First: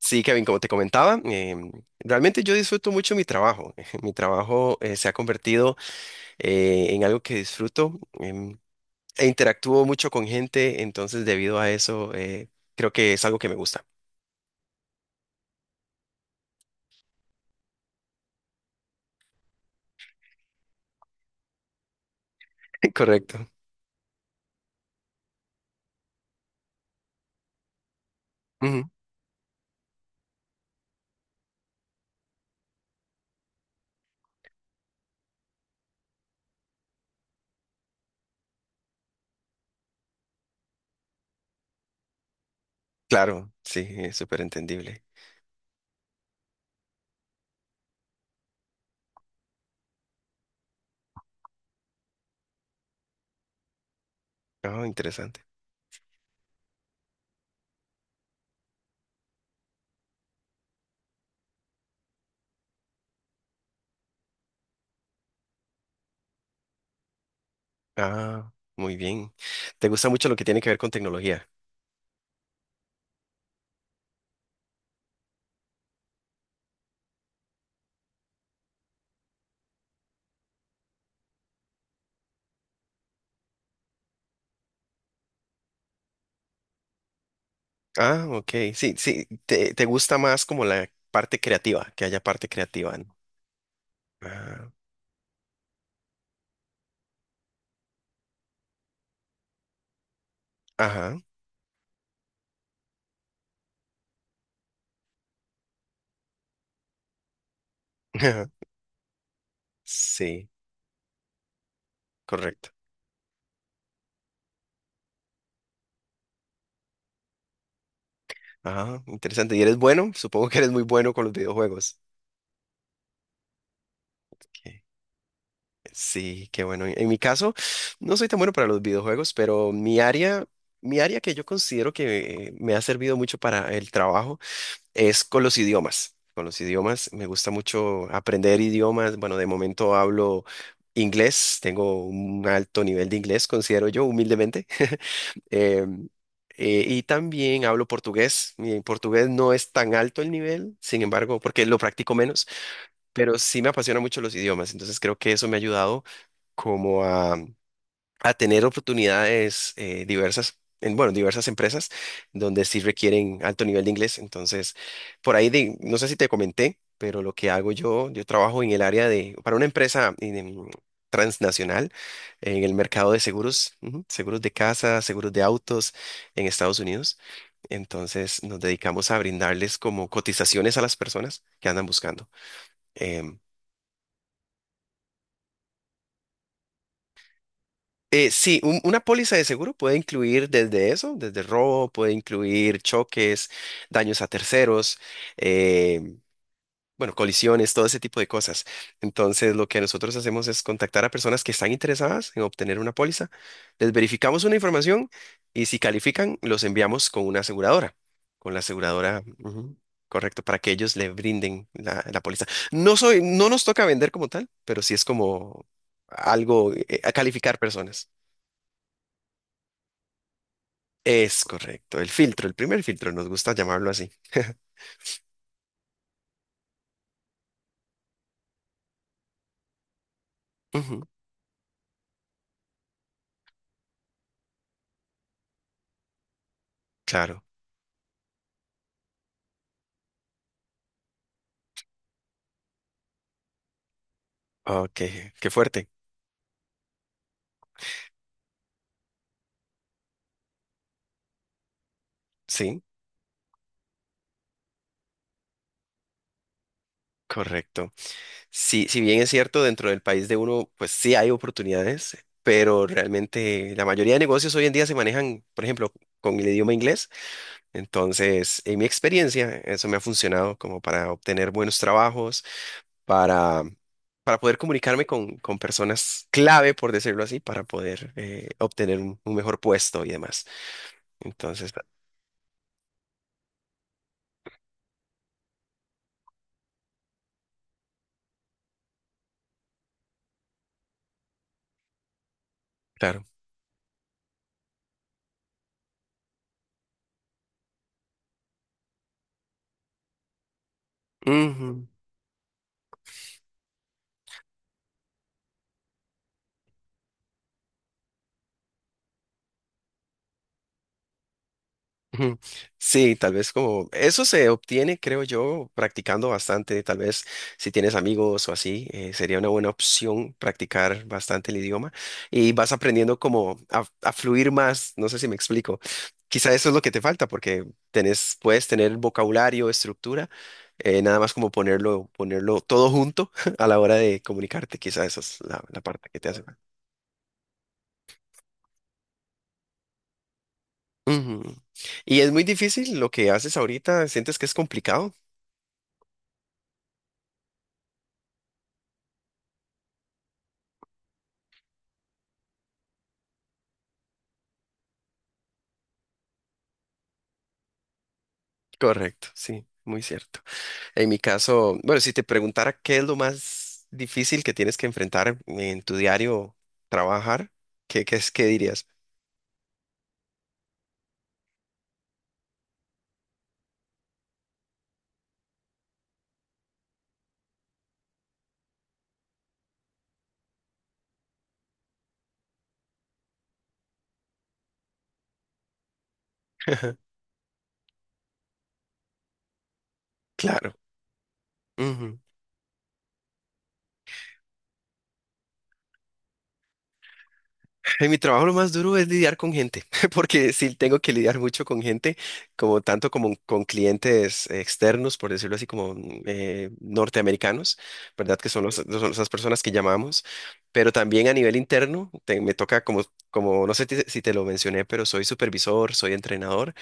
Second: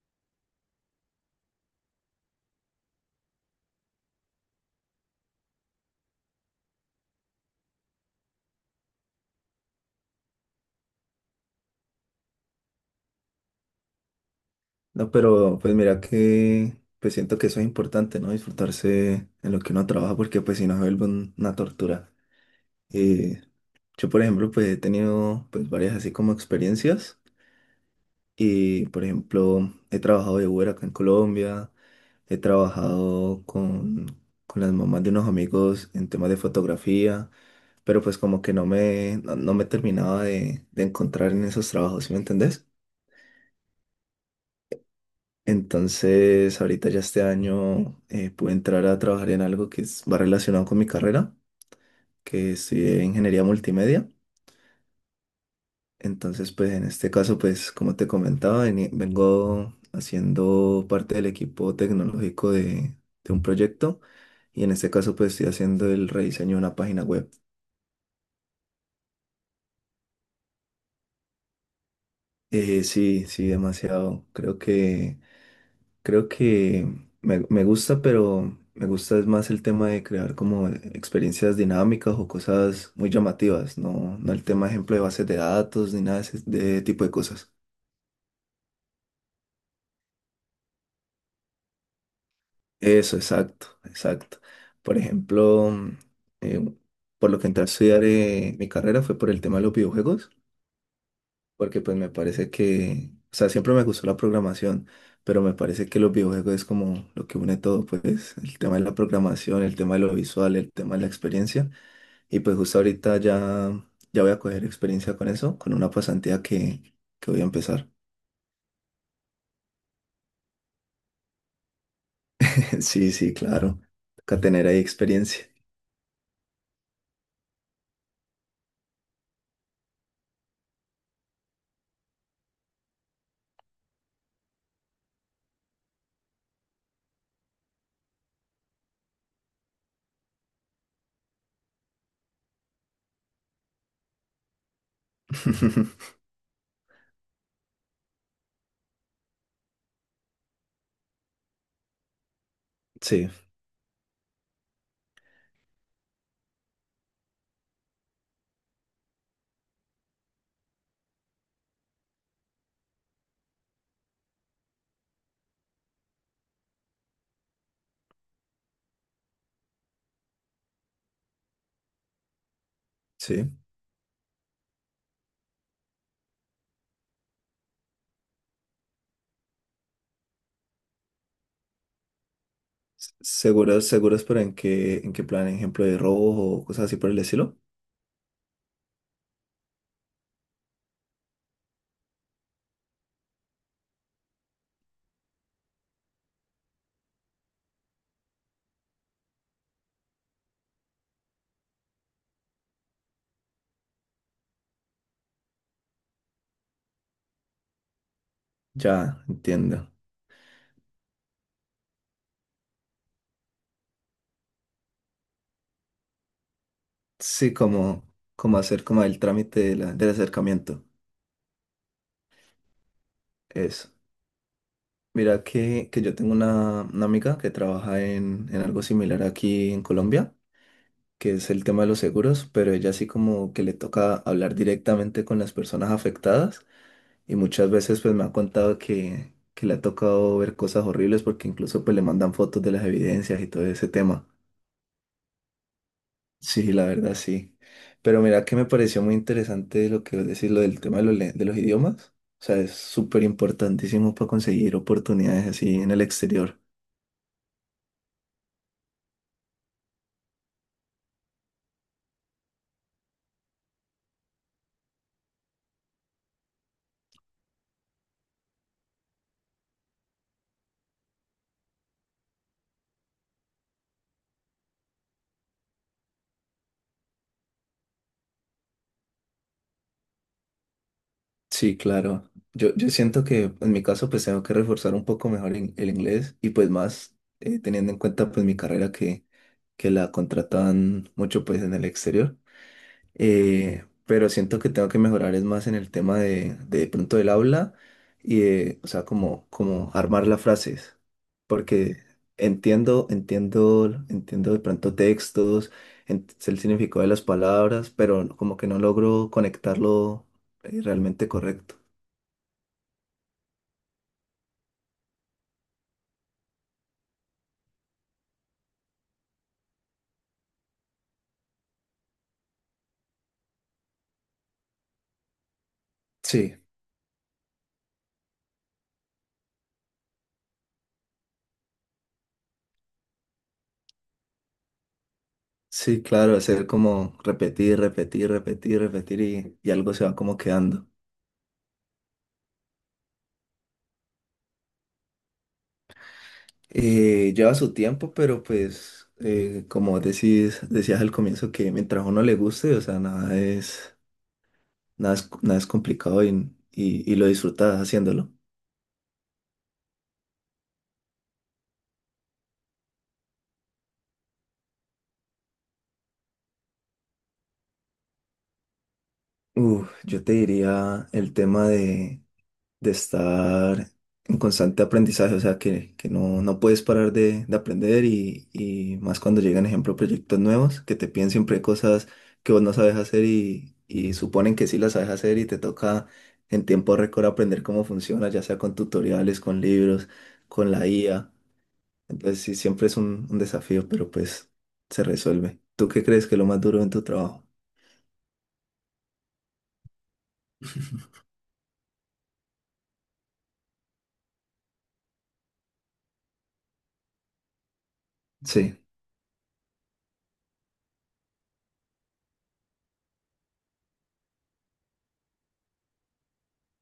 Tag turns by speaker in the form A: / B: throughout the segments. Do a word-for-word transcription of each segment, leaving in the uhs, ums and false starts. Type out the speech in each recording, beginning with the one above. A: Sí, Kevin, como te comentaba, eh, realmente yo disfruto mucho mi trabajo. Mi trabajo eh, se ha convertido eh, en algo que disfruto, em, e interactúo mucho con gente, entonces debido a eso, eh, creo que es algo que me gusta.
B: No, pero pues mira que pues siento que eso es importante, ¿no? Disfrutarse en lo que uno trabaja porque pues si no se vuelve un- una tortura. Eh,
A: Correcto.
B: yo por ejemplo pues he tenido pues varias así como experiencias
A: Ujú.
B: y por ejemplo he trabajado de Uber acá en Colombia, he trabajado con, con las mamás de unos amigos en temas de fotografía, pero pues como que no me, no, no me terminaba de, de encontrar en esos trabajos, ¿sí me entendés?
A: Claro, sí, es súper entendible.
B: Entonces, ahorita ya este año eh, pude entrar a trabajar en algo que es- va relacionado con mi carrera, que estudié ingeniería multimedia.
A: Ah, interesante.
B: Entonces, pues en este caso, pues como te comentaba, veni- vengo haciendo parte del equipo tecnológico de, de un proyecto y en este caso, pues estoy haciendo el rediseño de una página web.
A: Ah, muy bien. ¿Te gusta mucho lo que tiene que ver con tecnología?
B: Eh, sí, sí, demasiado. Creo que Creo que me, me gusta, pero me gusta es más el tema de crear como experiencias dinámicas o cosas muy llamativas, no, no el tema, ejemplo, de bases de datos ni nada de ese de tipo de cosas.
A: Ah, ok, sí, sí, te, te gusta más como la parte creativa, que haya parte creativa, ¿no?
B: Eso, exacto, exacto.
A: Ah,
B: Por ejemplo, mm, eh, por lo que entré a estudiar eh, mi carrera fue por el tema de los videojuegos,
A: ajá.
B: porque pues me parece que, o sea, siempre me gustó la programación, pero me parece que los videojuegos es como lo que une todo, pues el tema de la programación, el tema de lo
A: Sí.
B: visual, el tema de la experiencia. Y pues
A: Correcto.
B: justo ahorita ya, ya voy a coger experiencia con eso, con una pasantía que, que voy a empezar.
A: Ajá, interesante. ¿Y eres bueno? Supongo que eres muy bueno con los videojuegos.
B: Sí, sí, claro. Toca tener
A: Ok.
B: ahí experiencia.
A: Sí, qué bueno. En mi caso, no soy tan bueno para los videojuegos, pero mi área, mi área que yo considero que me ha servido mucho para el trabajo es con los idiomas. Con los idiomas, me gusta mucho aprender idiomas. Bueno, de momento hablo inglés, tengo un alto nivel de inglés, considero yo, humildemente. Em, eh, y también hablo portugués. Mi portugués no es tan alto el nivel, sin embargo, porque lo practico menos,
B: Sí,
A: pero sí me apasiona mucho los idiomas. Entonces creo que eso me ha ayudado como a, a tener oportunidades, eh, diversas, en, bueno, diversas empresas donde sí requieren alto nivel de inglés. Entonces, por ahí, de- no sé si te comenté, pero lo que hago yo, yo trabajo en el área de, para una empresa, em, transnacional en el mercado de
B: sí.
A: seguros, ujú, seguros de casa, seguros de autos en Estados Unidos. Entonces, nos dedicamos a brindarles como cotizaciones a las personas que andan buscando.
B: S-
A: Em,
B: Seguros, seguros, pero ¿en qué, en qué plan? ¿Ejemplo de robo o cosas así por el estilo?
A: Eh, sí, un- una póliza de seguro puede incluir desde eso, desde robo, puede incluir choques, daños a terceros, eh, bueno, colisiones, todo ese tipo de cosas. Entonces, lo que nosotros hacemos es contactar a personas que están interesadas en obtener una póliza, les verificamos una información y si califican, los enviamos con una aseguradora, con la
B: Ya,
A: aseguradora, ujú,
B: entiendo.
A: correcto, para que ellos le brinden la, la póliza. No soy, no nos toca vender como tal, pero sí es como algo, eh, a
B: Sí,
A: calificar
B: como,
A: personas.
B: como hacer como el trámite de la- del acercamiento.
A: Es correcto, el filtro, el primer filtro, nos gusta llamarlo
B: Eso.
A: así.
B: Mira que, que yo tengo una, una amiga que trabaja en, en algo similar aquí en Colombia.
A: Ujú,
B: Que es el tema de los seguros, pero ella sí como que le toca hablar directamente con las personas afectadas y
A: claro.
B: muchas veces pues me ha contado que, que le ha tocado ver cosas horribles porque incluso pues le mandan fotos de las evidencias y todo ese tema.
A: Ok, qué fuerte.
B: Sí, la verdad sí. Pero mira que me pareció muy interesante lo que vos decís, lo del tema de los, le- de los idiomas. O sea, es
A: Sí,
B: súper importantísimo para conseguir oportunidades así en el exterior.
A: correcto. Sí, si bien es cierto, dentro del país de uno, pues sí hay oportunidades, pero realmente la mayoría de negocios hoy en día se manejan, por ejemplo, con el idioma inglés. Entonces, en mi experiencia, eso me ha funcionado como para obtener buenos trabajos, para, para poder comunicarme con, con personas clave, por decirlo así, para poder, eh, obtener un un mejor puesto y demás. Entonces,
B: Sí, claro. Yo, yo siento que en mi caso pues tengo que reforzar un poco mejor in- el inglés y pues más eh, teniendo en cuenta pues mi carrera que, que la contratan mucho pues en el exterior.
A: claro.
B: Eh, pero siento que tengo que mejorar es más en el tema de, de pronto del habla y de, o sea, como, como armar las frases.
A: Ujú,
B: Porque entiendo, entiendo, entiendo de pronto textos, ent- sé el significado de las palabras, pero como que no logro conectarlo eh, realmente correcto.
A: ujú. Sí, tal vez como eso se obtiene, creo yo, practicando bastante. Tal vez si tienes amigos o así, eh, sería una buena opción practicar bastante el idioma y vas aprendiendo como a, a fluir más. No sé si me explico. Quizá
B: Sí,
A: eso es lo que te falta porque tenés, puedes tener vocabulario, estructura, eh, nada más como ponerlo, ponerlo todo junto a la hora de comunicarte. Quizá esa es la, la
B: sí,
A: parte que te
B: claro,
A: hace.
B: hacer como repetir, repetir, repetir, repetir y, y algo se va como quedando.
A: Ujú. Y es muy difícil lo que haces ahorita, sientes que es complicado.
B: Eh, lleva su tiempo, pero pues eh, como decís, decías al comienzo que mientras a uno le guste, o sea, nada es, nada es, nada es complicado y, y, y lo disfrutas haciéndolo.
A: Correcto, sí, muy cierto. En mi caso, bueno, si te preguntara qué es lo más difícil que tienes que enfrentar en tu diario trabajar, ¿qué, qué es, qué dirías?
B: Uf, yo te diría el tema de, de estar en constante aprendizaje, o sea, que, que no, no puedes parar de, de aprender y, y más cuando llegan, ejemplo, proyectos nuevos, que te piden siempre cosas que vos no sabes hacer y, y suponen que sí las sabes hacer y te toca en tiempo récord aprender cómo funciona, ya sea con tutoriales, con libros, con
A: Claro.
B: la I A.
A: Ujú.
B: Entonces, sí, siempre es un, un desafío, pero pues se resuelve. ¿Tú qué crees que es lo más duro en tu trabajo?
A: En mi trabajo lo más duro es lidiar con gente, porque sí tengo que lidiar mucho con gente, como tanto como con clientes externos, por decirlo así, como mm, eh, norteamericanos, ¿verdad? Que son, los,
B: Sí,
A: son esas personas que llamamos, pero también a nivel interno, te- me toca como, como, no sé ti- si te lo mencioné, pero soy supervisor, soy entrenador,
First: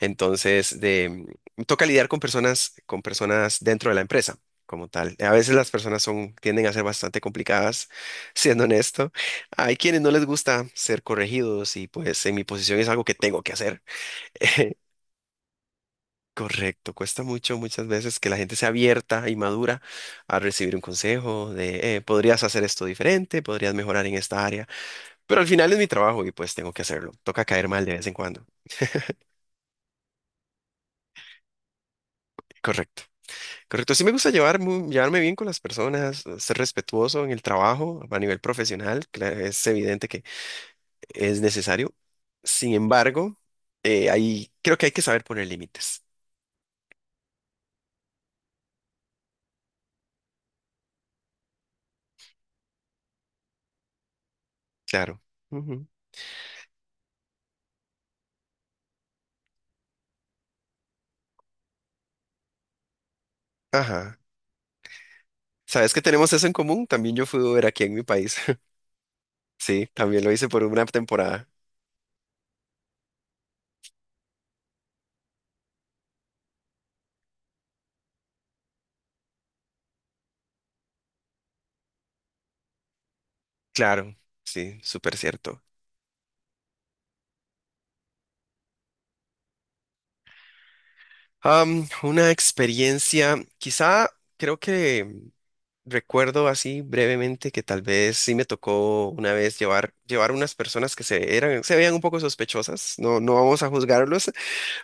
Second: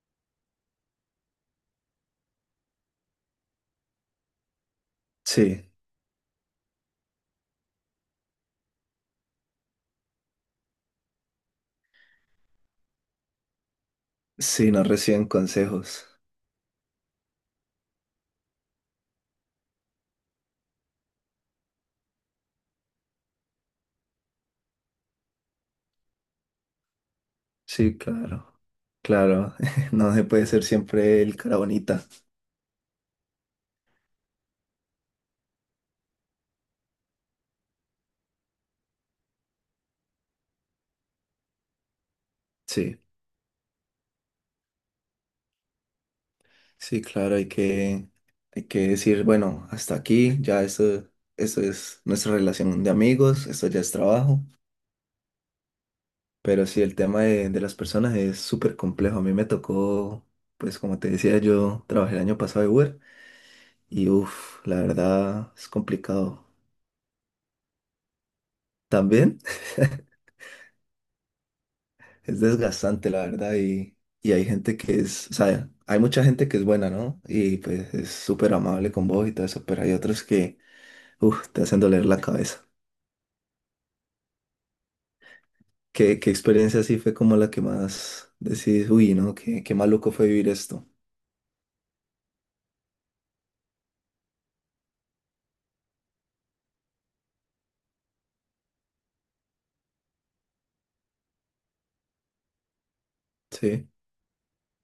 A: entonces de, me toca lidiar con personas, con personas dentro de la empresa como tal. A veces
B: sí,
A: las personas son, tienden a ser bastante complicadas, siendo honesto, hay quienes no les gusta ser corregidos y pues en mi posición es algo que tengo que hacer.
B: sí, no reciben consejos.
A: Correcto, cuesta mucho muchas veces que la gente sea abierta y madura a recibir un consejo de, eh, podrías hacer esto diferente, podrías mejorar en esta área, pero al final es mi trabajo y pues tengo que hacerlo. Toca caer mal de
B: Sí,
A: vez en cuando.
B: claro. Claro, no se puede ser siempre el cara bonita.
A: Correcto, correcto. Sí me gusta llevar mu- llevarme bien con las personas, ser respetuoso en el trabajo a nivel profesional, cla- es evidente que es necesario. Sin
B: Sí,
A: embargo, eh, ahí creo que hay que saber poner límites.
B: sí, claro, hay que, hay que decir, bueno, hasta aquí, ya esto, esto es nuestra relación de amigos, esto ya es trabajo,
A: Claro. Ujú.
B: pero sí, el tema de, de las personas es súper complejo. A mí me tocó, Pues como te decía, yo trabajé el año pasado de Uber y
A: Ajá.
B: uff, la verdad es
A: ¿Sabes que tenemos eso
B: complicado.
A: en común? También yo fui Uber aquí en mi país.
B: ¿También?
A: Sí, también lo hice por una temporada.
B: Es desgastante, la verdad, y, y hay gente que es, o sea, hay mucha gente que es buena, ¿no? Y pues es súper amable con vos y todo eso, pero hay otros que, uff, te hacen doler la cabeza.
A: Claro, sí, súper cierto.
B: ¿Qué, qué experiencia así fue como la que más decís, uy, ¿no? Qué, qué maluco fue vivir esto.
A: Am, una experiencia, quizá creo que recuerdo así brevemente que tal vez sí me tocó una vez llevar, llevar unas personas que se, eran, se veían un poco sospechosas. No, no vamos
B: Sí,
A: a
B: un
A: juzgarlos,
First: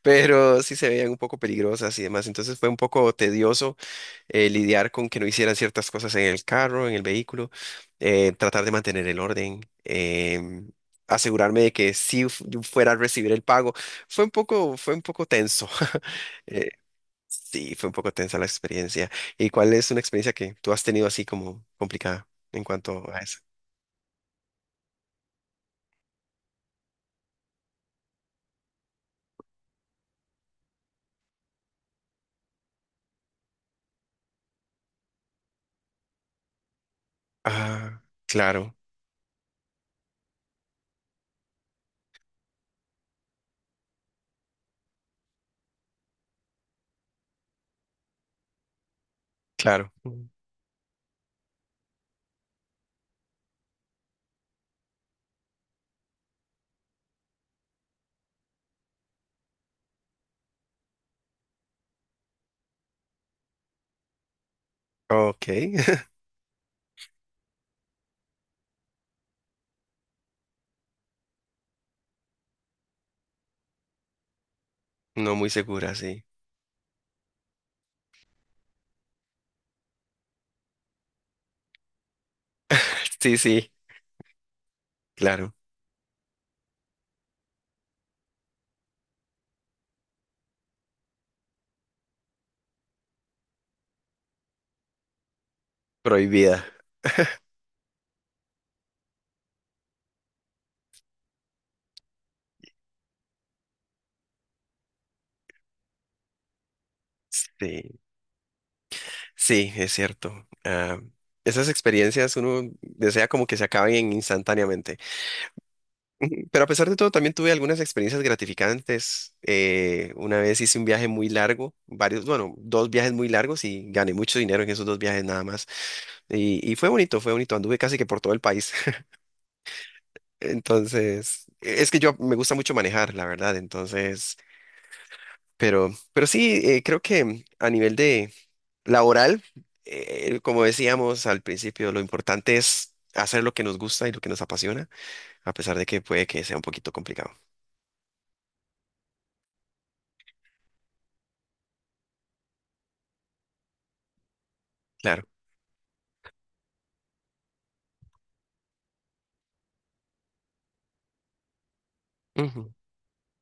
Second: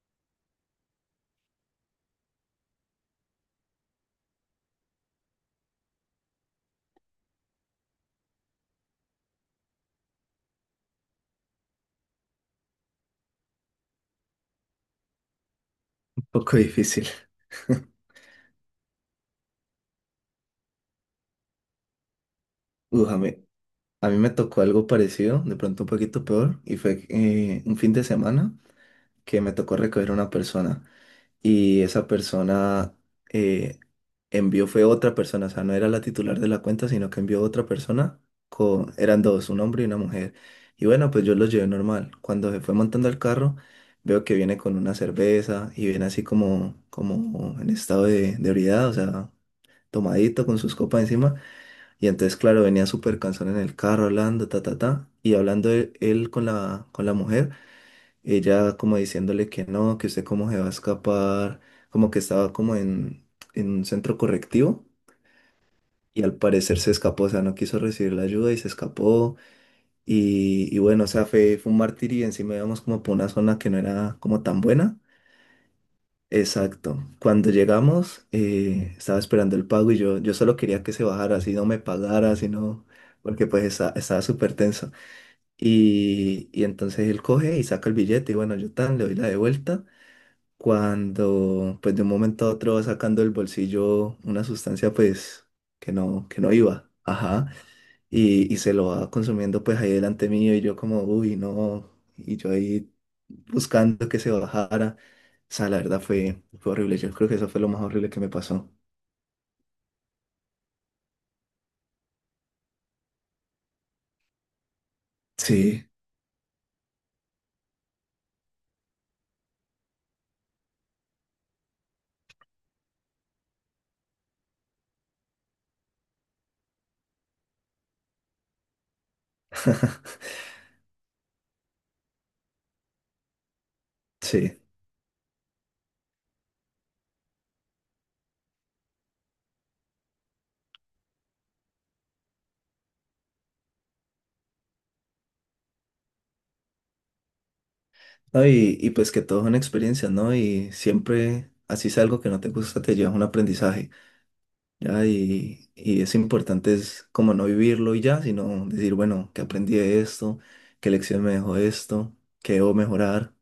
A: pero sí se veían un poco peligrosas y demás. Entonces fue un poco tedioso, eh, lidiar con que no hicieran ciertas cosas en el carro, en el vehículo, eh, tratar de mantener el orden, em, asegurarme de que sí fu- yo fuera a recibir el pago. Fue un poco, fue un poco tenso.
B: poco
A: Eh,
B: difícil.
A: sí, fue un poco tensa la experiencia. ¿Y cuál es una experiencia que tú has tenido así como complicada en cuanto
B: Uf, a
A: a
B: mí,
A: eso?
B: a mí me tocó algo parecido, de pronto un poquito peor, y fue eh, un fin de semana que me tocó recoger a una persona. Y esa persona eh, envió, fue otra persona, o sea, no era la titular de la cuenta, sino que envió otra
A: Ah,
B: persona,
A: claro,
B: con, eran dos, un hombre y una mujer. Y bueno, pues yo los llevé normal. Cuando se fue montando el carro, veo que viene con una cerveza y viene así como, como en estado de, de ebriedad, o sea,
A: claro.
B: tomadito con sus copas encima. Y entonces, claro, venía súper cansón en el carro hablando, ta, ta, ta, y hablando él, él con la, con la mujer, ella como diciéndole que no, que usted cómo se va a escapar, como que estaba como en, en un centro correctivo
A: Ok.
B: y al parecer se escapó, o sea, no quiso recibir la ayuda y se escapó y, y bueno, o sea, fue, fue un martirio y encima íbamos como por una zona que no era como tan buena.
A: No muy segura, sí.
B: Exacto. Cuando llegamos, eh, estaba esperando el pago y yo, yo solo quería que se bajara, así no me pagara, así no,
A: Sí,
B: porque pues
A: sí,
B: esta- estaba súper tenso.
A: claro.
B: Y, y entonces él coge y saca el billete y bueno, yo tan le doy la de vuelta. Cuando pues de un momento a otro va sacando del bolsillo una sustancia pues que no, que no
A: Prohibida.
B: iba, ajá, y, y se lo va consumiendo pues ahí delante mío y yo como, uy, no, y yo ahí buscando que se bajara, o sea, la verdad fue, fue horrible, yo creo que eso fue lo más
A: Sí,
B: horrible que me pasó.
A: sí, es cierto. Ah, esas experiencias uno desea como que se acaben instantáneamente.
B: Sí,
A: Ujú. Pero a pesar de todo, también tuve algunas experiencias gratificantes. Eh, una vez hice un viaje muy largo, varios, bueno, dos viajes muy largos y gané mucho dinero en esos dos viajes nada más. Y, y fue bonito, fue bonito. Anduve casi que por todo el país. Entonces, e, es que yo me gusta mucho manejar, la verdad. Entonces,
B: sí.
A: pero, pero sí, eh, creo que a nivel laboral, eh, como decíamos al principio, lo importante es hacer lo que nos gusta y lo que nos apasiona, a pesar de que puede que sea un poquito complicado.
B: No, Y y pues que todo es una experiencia, ¿no? Y siempre, así es algo que no te gusta, te llevas un aprendizaje. Ya,
A: Claro.
B: y, y es importante es como no vivirlo y ya, sino decir, bueno, que aprendí de esto, qué lección me dejó esto, qué
A: Ujú.
B: debo mejorar.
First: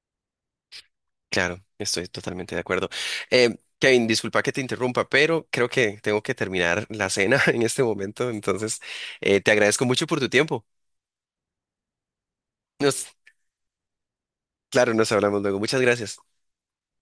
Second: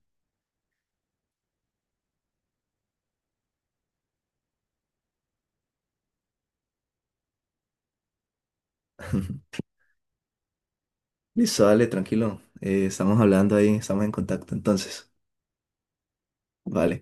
A: Claro, estoy totalmente de acuerdo. Eh, Kevin, disculpa que te interrumpa, pero creo que tengo que terminar la cena en este momento, entonces, eh, te agradezco mucho por tu tiempo.
B: Listo, dale, tranquilo. Eh,
A: Nos,
B: estamos hablando ahí, estamos en contacto
A: claro,
B: entonces.
A: nos hablamos luego. Muchas gracias.
B: Vale.